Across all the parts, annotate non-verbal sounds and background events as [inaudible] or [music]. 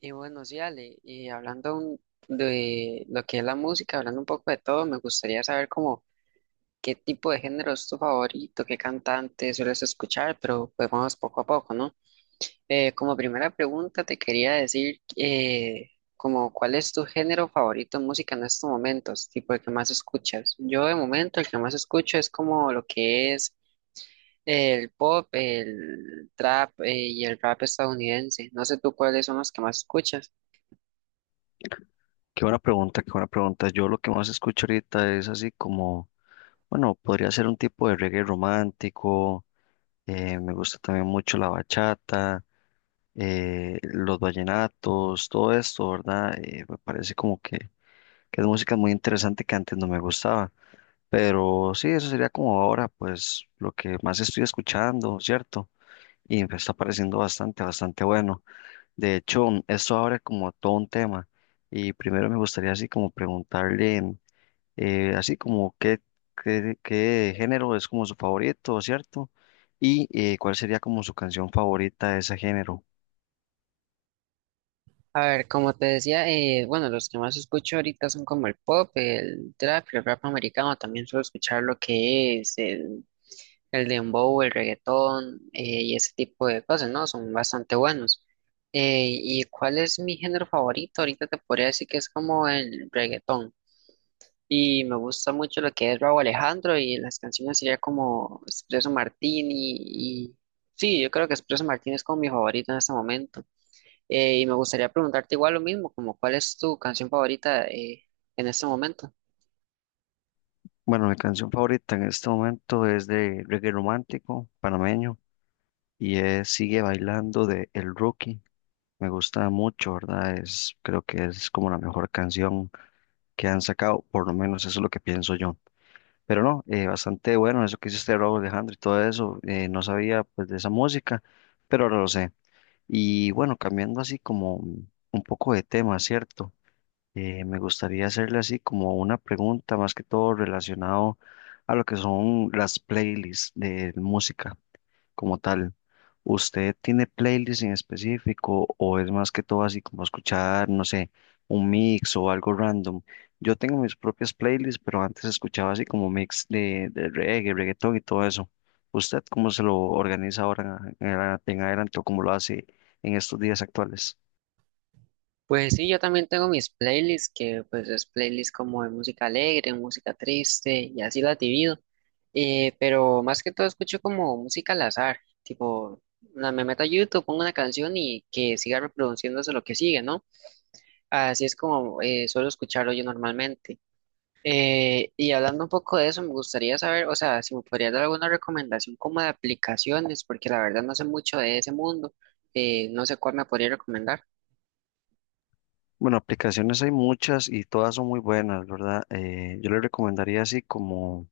Y bueno, sí, Ale, de lo que es la música, hablando un poco de todo, me gustaría saber como qué tipo de género es tu favorito, qué cantante sueles escuchar, pero pues vamos poco a poco, ¿no? Como primera pregunta te quería decir como cuál es tu género favorito en música en estos momentos, tipo el que más escuchas. Yo de momento el que más escucho es como lo que es el pop, el trap y el rap estadounidense. No sé tú cuáles son los que más escuchas. Qué buena pregunta, qué buena pregunta. Yo lo que más escucho ahorita es así como, bueno, podría ser un tipo de reggae romántico. Me gusta también mucho la bachata, los vallenatos, todo esto, ¿verdad? Me parece como que es música muy interesante que antes no me gustaba, pero sí, eso sería como ahora, pues lo que más estoy escuchando, ¿cierto? Y me está pareciendo bastante, bastante bueno. De hecho, esto abre como todo un tema y primero me gustaría así como preguntarle, así como qué género es como su favorito, ¿cierto? Y cuál sería como su canción favorita de ese género. A ver, como te decía, bueno, los que más escucho ahorita son como el pop, el trap, el rap americano, también suelo escuchar lo que es el dembow, el reggaetón y ese tipo de cosas, ¿no? Son bastante buenos. ¿Y cuál es mi género favorito? Ahorita te podría decir que es como el reggaetón. Y me gusta mucho lo que es Rauw Alejandro y las canciones sería como Espresso Martini y... Sí, yo creo que Espresso Martini es como mi favorito en este momento. Y me gustaría preguntarte igual lo mismo, como cuál es tu canción favorita en este momento. Bueno, mi canción favorita en este momento es de reggae romántico panameño y es Sigue Bailando de El Rookie. Me gusta mucho, ¿verdad? Es, creo que es como la mejor canción que han sacado, por lo menos eso es lo que pienso yo. Pero no, bastante bueno eso que hizo este Robo Alejandro, y todo eso. No sabía pues de esa música, pero ahora lo sé. Y bueno, cambiando así como un poco de tema, ¿cierto? Me gustaría hacerle así como una pregunta más que todo relacionado a lo que son las playlists de música como tal. ¿Usted tiene playlists en específico o es más que todo así como escuchar, no sé, un mix o algo random? Yo tengo mis propias playlists, pero antes escuchaba así como mix de reggae, reggaetón y todo eso. ¿Usted cómo se lo organiza ahora en, en adelante o cómo lo hace en estos días actuales? Pues sí, yo también tengo mis playlists, que pues es playlist como de música alegre, música triste y así la divido. Pero más que todo escucho como música al azar, tipo, me meto a YouTube, pongo una canción y que siga reproduciéndose lo que sigue, ¿no? Así es como suelo escucharlo yo normalmente. Y hablando un poco de eso, me gustaría saber, o sea, si me podrías dar alguna recomendación como de aplicaciones, porque la verdad no sé mucho de ese mundo, no sé cuál me podría recomendar. Bueno, aplicaciones hay muchas y todas son muy buenas, ¿verdad? Yo le recomendaría así como...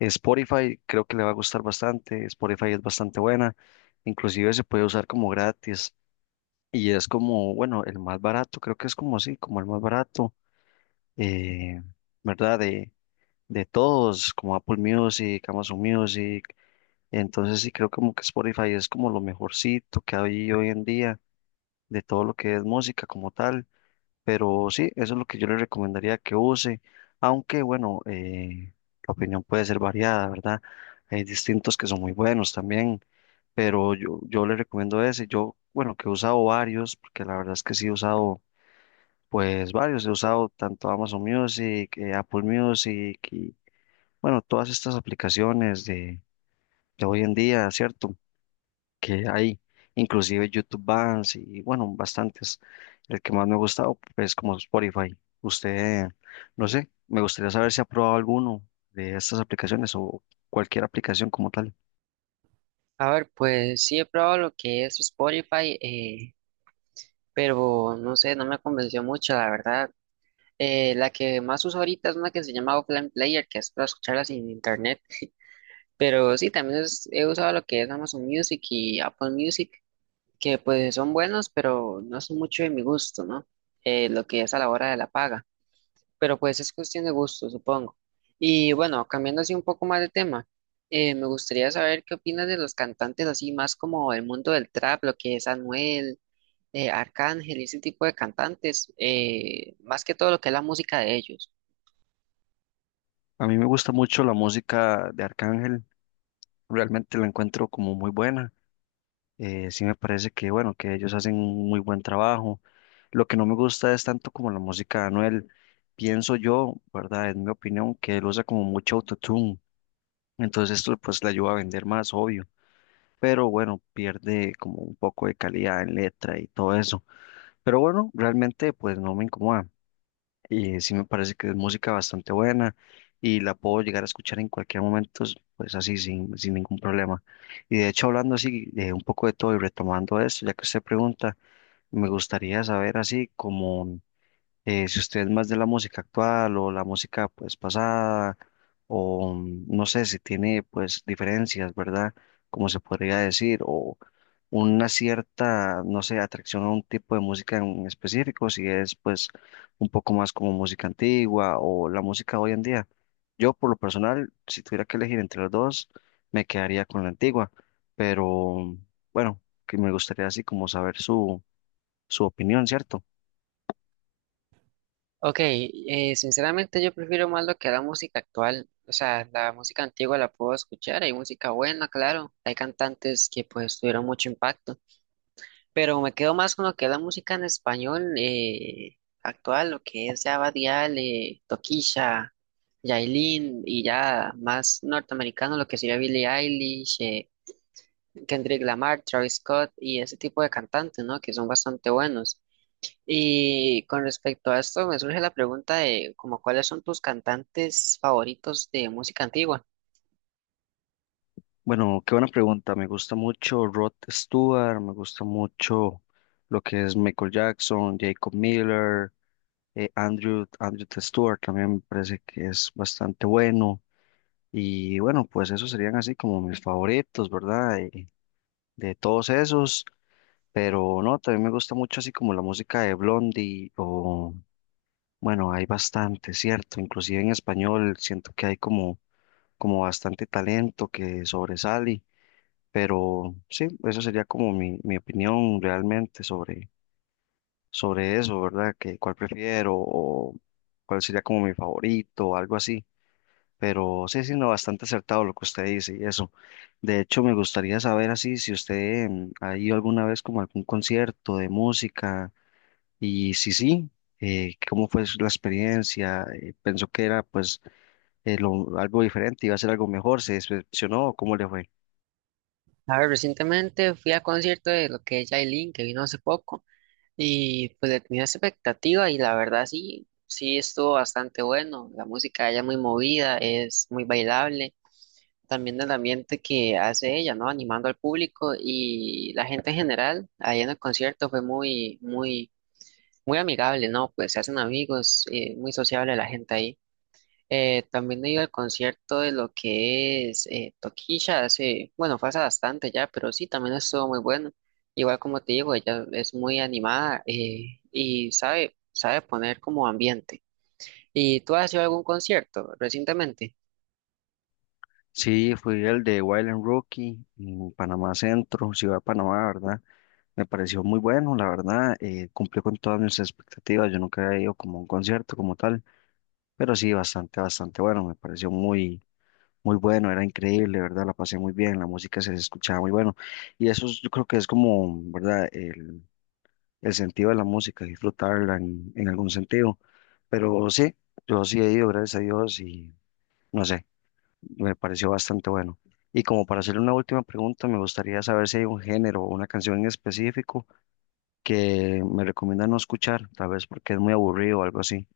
Spotify creo que le va a gustar bastante, Spotify es bastante buena, inclusive se puede usar como gratis y es como, bueno, el más barato, creo que es como así, como el más barato, eh, ¿verdad? De todos, como Apple Music, Amazon Music, entonces sí creo como que Spotify es como lo mejorcito que hay hoy en día de todo lo que es música como tal. Pero sí, eso es lo que yo le recomendaría que use, aunque bueno, la opinión puede ser variada, ¿verdad? Hay distintos que son muy buenos también, pero yo le recomiendo ese. Yo, bueno, que he usado varios, porque la verdad es que sí he usado, pues varios, he usado tanto Amazon Music, Apple Music y bueno, todas estas aplicaciones de hoy en día, ¿cierto? Que hay, inclusive YouTube Bands y bueno, bastantes. El que más me ha gustado es como Spotify. Usted, no sé, me gustaría saber si ha probado alguno de estas aplicaciones o cualquier aplicación como tal. A ver, pues sí he probado lo que es Spotify, pero no sé, no me convenció mucho, la verdad. La que más uso ahorita es una que se llama Offline Player, que es para escucharla sin internet, pero sí, también he usado lo que es Amazon Music y Apple Music. Que pues son buenos, pero no son mucho de mi gusto, ¿no? Lo que es a la hora de la paga, pero pues es cuestión de gusto, supongo. Y bueno, cambiando así un poco más de tema, me gustaría saber qué opinas de los cantantes así más como el mundo del trap, lo que es Anuel, Arcángel y ese tipo de cantantes, más que todo lo que es la música de ellos. A mí me gusta mucho la música de Arcángel, realmente la encuentro como muy buena. Sí me parece que, bueno, que ellos hacen un muy buen trabajo. Lo que no me gusta es tanto como la música de Anuel. Pienso yo, ¿verdad? En mi opinión, que él usa como mucho autotune. Entonces esto pues le ayuda a vender más, obvio, pero bueno, pierde como un poco de calidad en letra y todo eso. Pero bueno, realmente pues no me incomoda y sí me parece que es música bastante buena y la puedo llegar a escuchar en cualquier momento, pues así sin ningún problema. Y de hecho hablando así de un poco de todo y retomando esto, ya que usted pregunta, me gustaría saber así como si usted es más de la música actual o la música pues pasada, o no sé si tiene pues diferencias, ¿verdad? Como se podría decir, o una cierta, no sé, atracción a un tipo de música en específico, si es pues un poco más como música antigua o la música hoy en día. Yo por lo personal, si tuviera que elegir entre las dos, me quedaría con la antigua, pero bueno, que me gustaría así como saber su, su opinión, ¿cierto? Ok, sinceramente yo prefiero más lo que la música actual, o sea, la música antigua la puedo escuchar, hay música buena, claro, hay cantantes que pues tuvieron mucho impacto, pero me quedo más con lo que es la música en español actual, lo que es ya Bad Gyal, Toquilla, Yailin y ya más norteamericano, lo que sería Billie Eilish, Kendrick Lamar, Travis Scott y ese tipo de cantantes, ¿no? Que son bastante buenos. Y con respecto a esto, me surge la pregunta de como cuáles son tus cantantes favoritos de música antigua. Bueno, qué buena pregunta. Me gusta mucho Rod Stewart, me gusta mucho lo que es Michael Jackson, Jacob Miller, Andrew Stewart también me parece que es bastante bueno. Y bueno, pues esos serían así como mis favoritos, ¿verdad? De todos esos. Pero no, también me gusta mucho así como la música de Blondie o, bueno, hay bastante, ¿cierto? Inclusive en español siento que hay como, como bastante talento que sobresale. Pero sí, esa sería como mi opinión realmente sobre, sobre eso, ¿verdad? Que cuál prefiero o cuál sería como mi favorito o algo así. Pero sí, sí, no, bastante acertado lo que usted dice y eso. De hecho, me gustaría saber así si usted ha ido alguna vez como a algún concierto de música y si sí, cómo fue la experiencia. Pensó que era pues algo diferente, iba a ser algo mejor, se decepcionó o cómo le fue. A ver, recientemente fui a concierto de lo que es Yailin, que vino hace poco, y pues le tenía esa expectativa y la verdad sí, sí estuvo bastante bueno. La música de ella es muy movida, es muy bailable, también el ambiente que hace ella, ¿no? Animando al público y la gente en general, ahí en el concierto fue muy, muy, muy amigable, ¿no? Pues se hacen amigos, muy sociable la gente ahí. También he ido al concierto de lo que es Toquilla hace, bueno, fue hace bastante ya, pero sí, también estuvo muy bueno. Igual como te digo, ella es muy animada y sabe, sabe poner como ambiente. ¿Y tú has ido a algún concierto recientemente? Sí, fui el de Wild and Rookie en Panamá Centro, Ciudad de Panamá, ¿verdad? Me pareció muy bueno, la verdad, cumplió con todas mis expectativas, yo nunca había ido como a un concierto como tal, pero sí, bastante, bastante bueno, me pareció muy, muy bueno, era increíble, ¿verdad? La pasé muy bien, la música se escuchaba muy bueno, yo creo que es como, ¿verdad? El sentido de la música, disfrutarla en algún sentido, pero sí, yo sí he ido, gracias a Dios, y no sé, me pareció bastante bueno. Y como para hacerle una última pregunta, me gustaría saber si hay un género o una canción en específico que me recomienda no escuchar, tal vez porque es muy aburrido o algo así.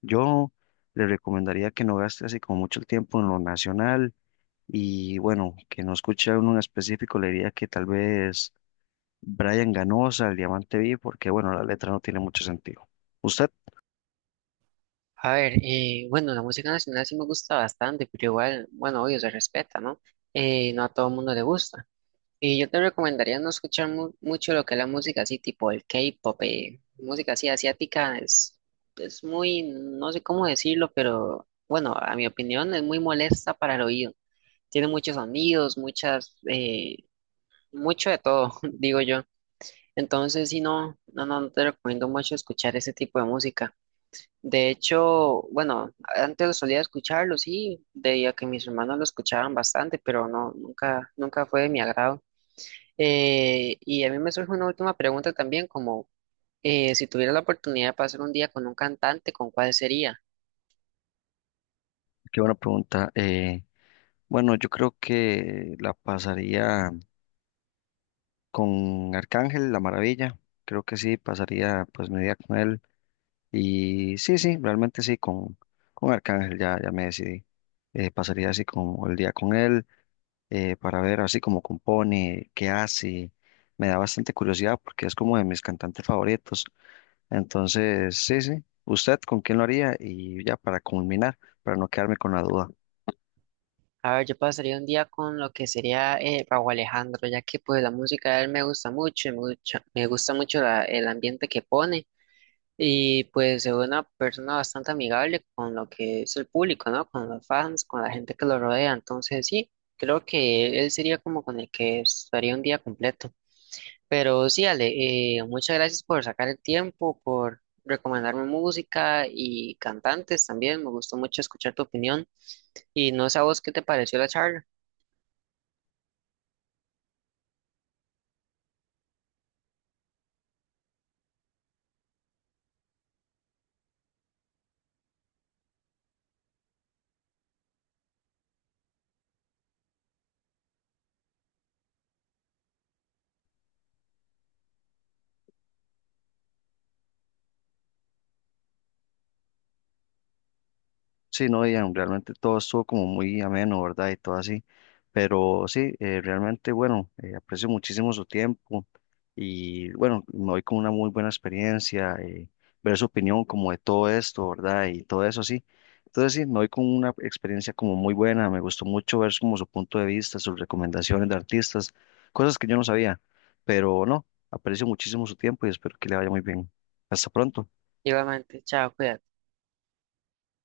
Yo le recomendaría que no gaste así como mucho el tiempo en lo nacional y bueno, que no escuche uno en específico, le diría que tal vez Brian Ganosa, El Diamante Vi, porque bueno, la letra no tiene mucho sentido. Usted, A ver, bueno, la música nacional sí me gusta bastante, pero igual, bueno, obvio, se respeta, ¿no? No a todo el mundo le gusta. Y yo te recomendaría no escuchar mucho lo que es la música así, tipo el K-pop, música así asiática, es muy, no sé cómo decirlo, pero bueno, a mi opinión es muy molesta para el oído. Tiene muchos sonidos, muchas, mucho de todo, [laughs] digo yo. Entonces, si no te recomiendo mucho escuchar ese tipo de música. De hecho, bueno, antes lo solía escucharlo, sí, debido a que mis hermanos lo escuchaban bastante, pero no, nunca, nunca fue de mi agrado. Y a mí me surge una última pregunta también, como si tuviera la oportunidad de pasar un día con un cantante, ¿con cuál sería? qué buena pregunta. Bueno, yo creo que la pasaría con Arcángel, La Maravilla, creo que sí, pasaría pues mi día con él. Y sí, sí, realmente sí, con Arcángel ya, ya me decidí. Pasaría así como el día con él para ver así como compone, qué hace. Me da bastante curiosidad porque es como de mis cantantes favoritos. Entonces, sí, sí. ¿Usted con quién lo haría? Y ya para culminar, para no quedarme con la duda. A ver, yo pasaría un día con lo que sería Rauw Alejandro, ya que pues la música de él me gusta mucho, y me gusta mucho el ambiente que pone y pues es una persona bastante amigable con lo que es el público, ¿no? Con los fans, con la gente que lo rodea, entonces sí, creo que él sería como con el que estaría un día completo. Pero sí, Ale, muchas gracias por sacar el tiempo, por recomendarme música y cantantes también. Me gustó mucho escuchar tu opinión. Y no sé a vos qué te pareció la charla. Sí, no, Ian, realmente todo estuvo como muy ameno, ¿verdad? Y todo así. Pero sí, realmente, bueno, aprecio muchísimo su tiempo y bueno, me voy con una muy buena experiencia, ver su opinión como de todo esto, ¿verdad? Y todo eso así. Entonces sí, me voy con una experiencia como muy buena, me gustó mucho ver como su punto de vista, sus recomendaciones de artistas, cosas que yo no sabía, pero no, aprecio muchísimo su tiempo y espero que le vaya muy bien. Hasta pronto. Igualmente, chao, cuídate.